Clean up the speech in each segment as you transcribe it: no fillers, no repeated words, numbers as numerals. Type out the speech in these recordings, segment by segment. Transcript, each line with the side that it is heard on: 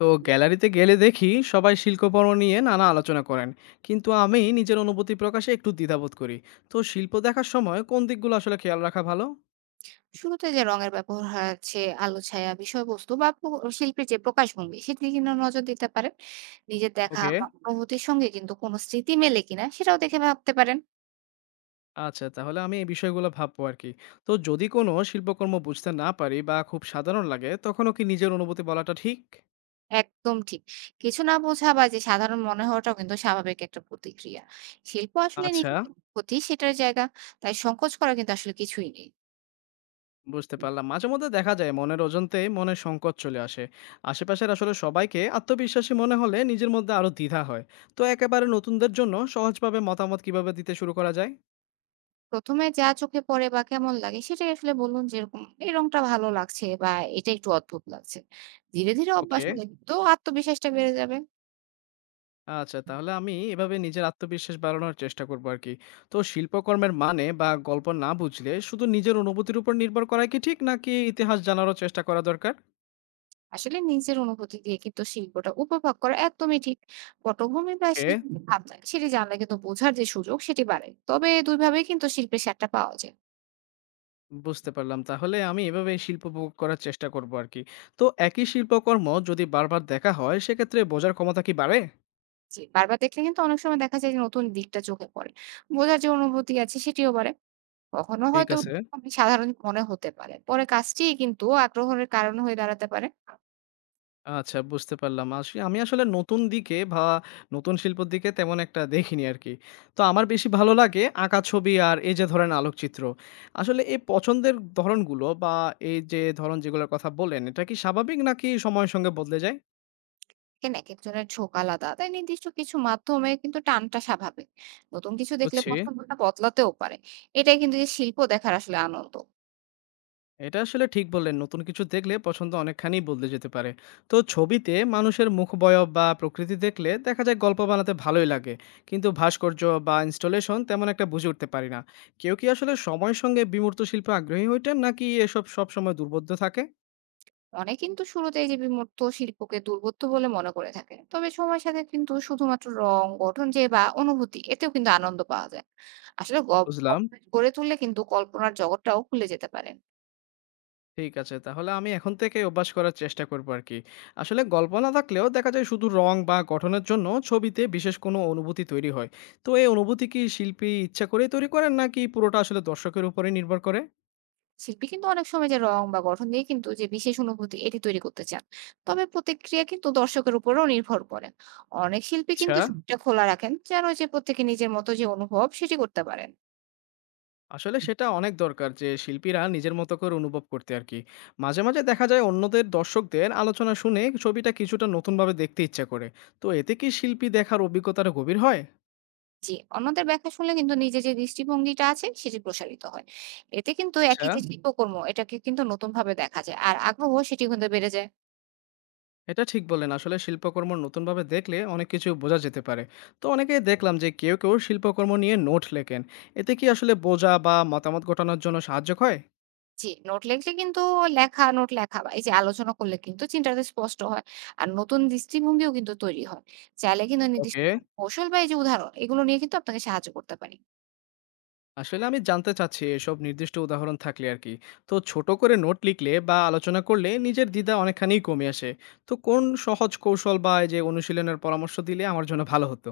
left: তো গ্যালারিতে গেলে দেখি সবাই শিল্পকর্ম নিয়ে নানা আলোচনা করেন, কিন্তু আমি নিজের অনুভূতি প্রকাশে একটু দ্বিধাবোধ করি। তো শিল্প দেখার সময় কোন দিকগুলো আসলে খেয়াল রাখা ভালো?
right: শুরুতে যে রঙের ব্যবহার আছে, আলো ছায়া, বিষয়বস্তু বা শিল্পীর যে প্রকাশভঙ্গি সেদিকে কিন্তু নজর দিতে পারেন। নিজের দেখা
left: ওকে,
right: বা অনুভূতির সঙ্গে কিন্তু কোনো স্মৃতি মেলে কিনা সেটাও দেখে ভাবতে পারেন।
left: আচ্ছা তাহলে আমি এই বিষয়গুলো ভাববো আর কি। তো যদি কোনো শিল্পকর্ম বুঝতে না পারি বা খুব সাধারণ লাগে, তখনও কি নিজের অনুভূতি বলাটা ঠিক?
right: একদম ঠিক। কিছু না বোঝা বা যে সাধারণ মনে হওয়াটাও কিন্তু স্বাভাবিক একটা প্রতিক্রিয়া। শিল্প আসলে
left: আচ্ছা,
right: নিজের যে অনুভূতি সেটার জায়গা। তাই সংকোচ করা কিন্তু আসলে কিছুই নেই।
left: বুঝতে পারলাম। মাঝেমধ্যে দেখা যায় মনের অজান্তেই মনে সংকট চলে আসে। আশেপাশের আসলে সবাইকে আত্মবিশ্বাসী মনে হলে নিজের মধ্যে আরো দ্বিধা হয়। তো একেবারে নতুনদের জন্য সহজভাবে মতামত কিভাবে দিতে শুরু করা যায়?
right: ১ম এ যা চোখে পড়ে বা কেমন লাগে সেটাই আসলে বলুন, যেরকম এই রংটা ভালো লাগছে বা এটা একটু অদ্ভুত লাগছে। ধীরে অভ্যাস
left: ওকে।
right: হলে কিন্তু আত্মবিশ্বাসটা বেড়ে যাবে।
left: আচ্ছা তাহলে আমি এভাবে নিজের আত্মবিশ্বাস বাড়ানোর চেষ্টা করব আরকি। তো শিল্পকর্মের মানে বা গল্প না বুঝলে শুধু নিজের অনুভূতির উপর নির্ভর করাই কি ঠিক, নাকি ইতিহাস জানারও চেষ্টা করা দরকার?
right: আসলে নিজের অনুভূতি দিয়ে কিন্তু শিল্পটা উপভোগ করা একদমই ঠিক। পটভূমি বা
left: ওকে।
right: শিল্পী যে ভাবনা সেটি জানলে কিন্তু বোঝার যে সুযোগ সেটি বাড়ে। তবে ২ ভাবেই কিন্তু শিল্পের স্বাদটা পাওয়া যায়।
left: বুঝতে পারলাম। তাহলে আমি এভাবে শিল্প উপভোগ করার চেষ্টা করব আরকি। তো একই শিল্পকর্ম যদি বারবার দেখা হয়, সেক্ষেত্রে বোঝার ক্ষমতা কি বাড়ে?
right: জি, বারবার দেখলে কিন্তু অনেক সময় দেখা যায় যে নতুন দিকটা চোখে পড়ে। বোঝার যে অনুভূতি আছে সেটিও বাড়ে। কখনো
left: ঠিক
right: হয়তো
left: আছে।
right: খুবই সাধারণ মনে হতে পারে। পরে কাজটিই কিন্তু আগ্রহের কারণ হয়ে দাঁড়াতে পারে।
left: আচ্ছা, বুঝতে পারলাম। আমি আসলে নতুন দিকে বা নতুন শিল্পর দিকে তেমন একটা দেখিনি আরকি। তো আমার বেশি ভালো লাগে আঁকা ছবি আর এই যে ধরেন আলোকচিত্র। আসলে এই পছন্দের ধরনগুলো বা এই যে ধরন যেগুলোর কথা বললেন, এটা কি স্বাভাবিক নাকি সময়ের সঙ্গে বদলে যায়?
right: একেকজনের ঝোঁক আলাদা। তাই নির্দিষ্ট কিছু মাধ্যমে কিন্তু টানটা স্বাভাবিক। নতুন কিছু দেখলে
left: বুঝছি।
right: পছন্দটা বদলাতেও পারে। এটাই কিন্তু যে শিল্প দেখার আসলে আনন্দ।
left: এটা আসলে ঠিক বললেন। নতুন কিছু দেখলে পছন্দ অনেকখানি বদলে যেতে পারে। তো ছবিতে মানুষের মুখবয়ব বা প্রকৃতি দেখলে দেখা যায় গল্প বানাতে ভালোই লাগে। কিন্তু ভাস্কর্য বা ইনস্টলেশন তেমন একটা বুঝে উঠতে পারি না। কেউ কি আসলে সময়ের সঙ্গে বিমূর্ত শিল্পে আগ্রহী হয়ে ওঠেন, নাকি এসব সবসময় দুর্বোধ্য থাকে?
right: অনেকে কিন্তু শুরুতে এই যে বিমূর্ত শিল্পকে দুর্বোধ্য বলে মনে করে থাকে, তবে সময়ের সাথে কিন্তু শুধুমাত্র রং, গঠন যে বা অনুভূতি এতেও কিন্তু আনন্দ পাওয়া যায়। আসলে
left: বুঝলাম।
right: অভ্যাস গড়ে তুললে কিন্তু কল্পনার জগৎটাও খুলে যেতে পারেন।
left: ঠিক আছে। তাহলে আমি এখন থেকেই অভ্যাস করার চেষ্টা করব আরকি। আসলে গল্প না থাকলেও দেখা যায় শুধু রং বা গঠনের জন্য ছবিতে বিশেষ কোনো অনুভূতি তৈরি হয়। তো এই অনুভূতি কি শিল্পী ইচ্ছা করেই তৈরি করেন, নাকি পুরোটা আসলে দর্শকের উপরেই নির্ভর করে?
right: শিল্পী কিন্তু অনেক সময় যে রং বা গঠন দিয়ে কিন্তু যে বিশেষ অনুভূতি এটি তৈরি করতে চান, তবে প্রতিক্রিয়া কিন্তু দর্শকের উপরেও নির্ভর করে। অনেক শিল্পী
left: আচ্ছা,
right: কিন্তু ছবিটা খোলা রাখেন যেন যে প্রত্যেকে নিজের মতো যে অনুভব সেটি করতে পারেন।
left: আসলে সেটা অনেক দরকার যে শিল্পীরা নিজের মতো করে অনুভব করতে আরকি। মাঝে মাঝে দেখা যায় অন্যদের দর্শকদের আলোচনা শুনে ছবিটা কিছুটা নতুনভাবে দেখতে ইচ্ছা করে। তো এতে কি শিল্পী দেখার অভিজ্ঞতাটা গভীর হয়?
right: জি, অন্যদের ব্যাখ্যা শুনলে কিন্তু নিজের যে দৃষ্টিভঙ্গিটা আছে সেটি প্রসারিত হয়। এতে কিন্তু একই
left: আচ্ছা।
right: যে শিল্পকর্ম এটাকে কিন্তু নতুনভাবে দেখা যায়। আর আগ্রহ সেটি কিন্তু বেড়ে যায়।
left: এটা ঠিক বললেন। আসলে শিল্পকর্ম নতুনভাবে দেখলে অনেক কিছু বোঝা যেতে পারে। তো অনেকেই দেখলাম যে কেউ কেউ শিল্পকর্ম নিয়ে নোট লেখেন। এতে কি আসলে বোঝা বা মতামত গঠনের জন্য সাহায্য হয়?
right: জি, নোট লিখলে কিন্তু নোট লেখা বা এই যে আলোচনা করলে কিন্তু চিন্তাটা স্পষ্ট হয়। আর নতুন দৃষ্টিভঙ্গিও কিন্তু তৈরি হয়। চাইলে কিন্তু নির্দিষ্ট
left: ওকে।
right: কৌশল বা এই যে উদাহরণ এগুলো নিয়ে কিন্তু আপনাকে সাহায্য করতে পারি।
left: আসলে আমি জানতে চাচ্ছি এসব নির্দিষ্ট উদাহরণ থাকলে আরকি। তো ছোট করে নোট লিখলে বা আলোচনা করলে নিজের দ্বিধা অনেকখানি কমে আসে। তো কোন সহজ কৌশল বা এই যে অনুশীলনের পরামর্শ দিলে আমার জন্য ভালো হতো?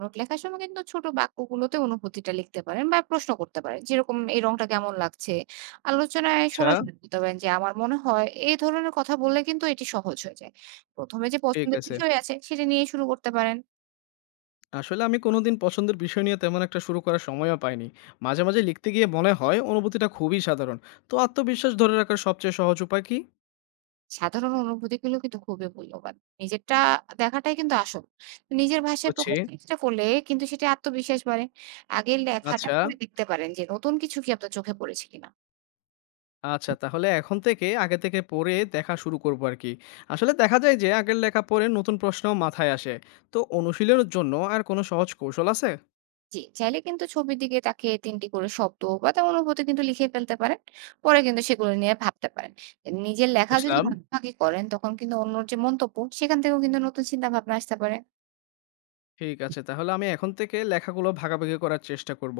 right: নোট লেখার সময় কিন্তু ছোট বাক্যগুলোতে অনুভূতিটা লিখতে পারেন বা প্রশ্ন করতে পারেন, যেরকম এই রংটা কেমন লাগছে। আলোচনায়
left: আচ্ছা।
right: সরাসরি বলতে পারেন যে আমার মনে হয় এই ধরনের কথা বললে কিন্তু এটি সহজ হয়ে যায়। প্রথমে যে
left: ঠিক
right: পছন্দের
left: আছে।
right: বিষয় আছে সেটা নিয়ে শুরু করতে পারেন।
left: আসলে আমি কোনোদিন পছন্দের বিষয় নিয়ে তেমন একটা শুরু করার সময়ও পাইনি। মাঝে মাঝে লিখতে গিয়ে মনে হয় অনুভূতিটা খুবই সাধারণ। তো আত্মবিশ্বাস ধরে রাখার সবচেয়ে সহজ উপায় কি?
right: সাধারণ অনুভূতিগুলো কিন্তু খুবই মূল্যবান। নিজেরটা দেখাটাই কিন্তু আসল। নিজের ভাষায়
left: বুঝছি।
right: প্রকাশ চেষ্টা করলে কিন্তু সেটা আত্মবিশ্বাস বাড়ে। আগে লেখাটা
left: আচ্ছা,
right: পড়ে দেখতে পারেন যে নতুন কিছু কি আপনার চোখে পড়েছে কিনা।
left: আচ্ছা তাহলে এখন থেকে আগে থেকে পড়ে দেখা শুরু করব আরকি। আসলে দেখা যায় যে আগের লেখা পড়ে নতুন প্রশ্নও মাথায় আসে। তো অনুশীলনের জন্য আর কোনো সহজ কৌশল আছে?
right: জি, চাইলে কিন্তু ছবির দিকে তাকিয়ে ৩ টি করে শব্দ বা তার অনুভূতি কিন্তু লিখে ফেলতে পারেন। পরে কিন্তু সেগুলো নিয়ে ভাবতে পারেন। নিজের লেখা যদি
left: বুঝলাম।
right: ভাগাভাগি করেন, তখন কিন্তু অন্যর যে মন্তব্য সেখান থেকেও কিন্তু নতুন চিন্তা ভাবনা আসতে পারে।
left: ঠিক আছে। তাহলে আমি এখন থেকে লেখাগুলো ভাগাভাগি করার চেষ্টা করব।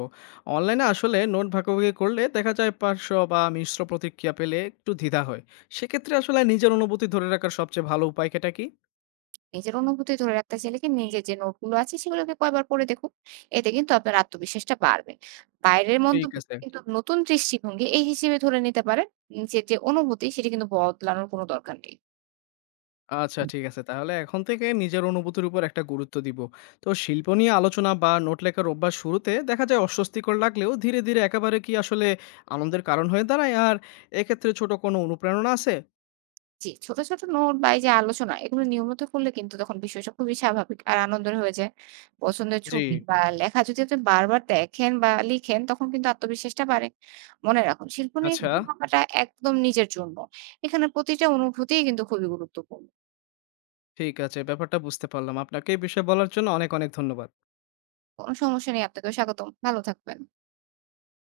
left: অনলাইনে আসলে নোট ভাগাভাগি করলে দেখা যায় পার্শ্ব বা মিশ্র প্রতিক্রিয়া পেলে একটু দ্বিধা হয়। সেক্ষেত্রে আসলে নিজের অনুভূতি ধরে রাখার সবচেয়ে ভালো উপায় কেটা কি?
right: নিজের অনুভূতি ধরে রাখতে চাইলে কি নিজের যে নোটগুলো আছে সেগুলোকে কয়েকবার পড়ে দেখুন। এতে কিন্তু আপনার আত্মবিশ্বাসটা বাড়বে। বাইরের
left: ঠিক
right: মন্তব্য
left: আছে।
right: কিন্তু নতুন দৃষ্টিভঙ্গি এই হিসেবে ধরে নিতে পারেন। নিজের যে অনুভূতি সেটি কিন্তু বদলানোর কোনো দরকার নেই।
left: আচ্ছা ঠিক আছে। তাহলে এখন থেকে নিজের অনুভূতির উপর একটা গুরুত্ব দিব। তো শিল্প নিয়ে আলোচনা বা নোট লেখার অভ্যাস শুরুতে দেখা যায় অস্বস্তিকর লাগলেও ধীরে ধীরে একেবারে কি আসলে আনন্দের কারণ হয়ে দাঁড়ায়? আর এক্ষেত্রে ছোট কোনো অনুপ্রেরণা আছে?
right: জি, ছোট নোট বা এই যে আলোচনা এগুলো নিয়মিত করলে কিন্তু তখন বিষয়টা খুবই স্বাভাবিক আর আনন্দের হয়ে যায়। পছন্দের
left: জি,
right: ছবি বা লেখা যদি আপনি বারবার দেখেন বা লিখেন তখন কিন্তু আত্মবিশ্বাসটা বাড়ে। মনে রাখুন, শিল্প নিয়ে
left: আচ্ছা।
right: কিন্তু ভাবাটা একদম নিজের জন্য। এখানে প্রতিটা অনুভূতিই কিন্তু খুবই গুরুত্বপূর্ণ।
left: ঠিক আছে, ব্যাপারটা বুঝতে পারলাম। আপনাকে এই বিষয়ে বলার জন্য অনেক অনেক ধন্যবাদ।
right: কোনো সমস্যা নেই, আপনাকেও স্বাগতম। ভালো থাকবেন।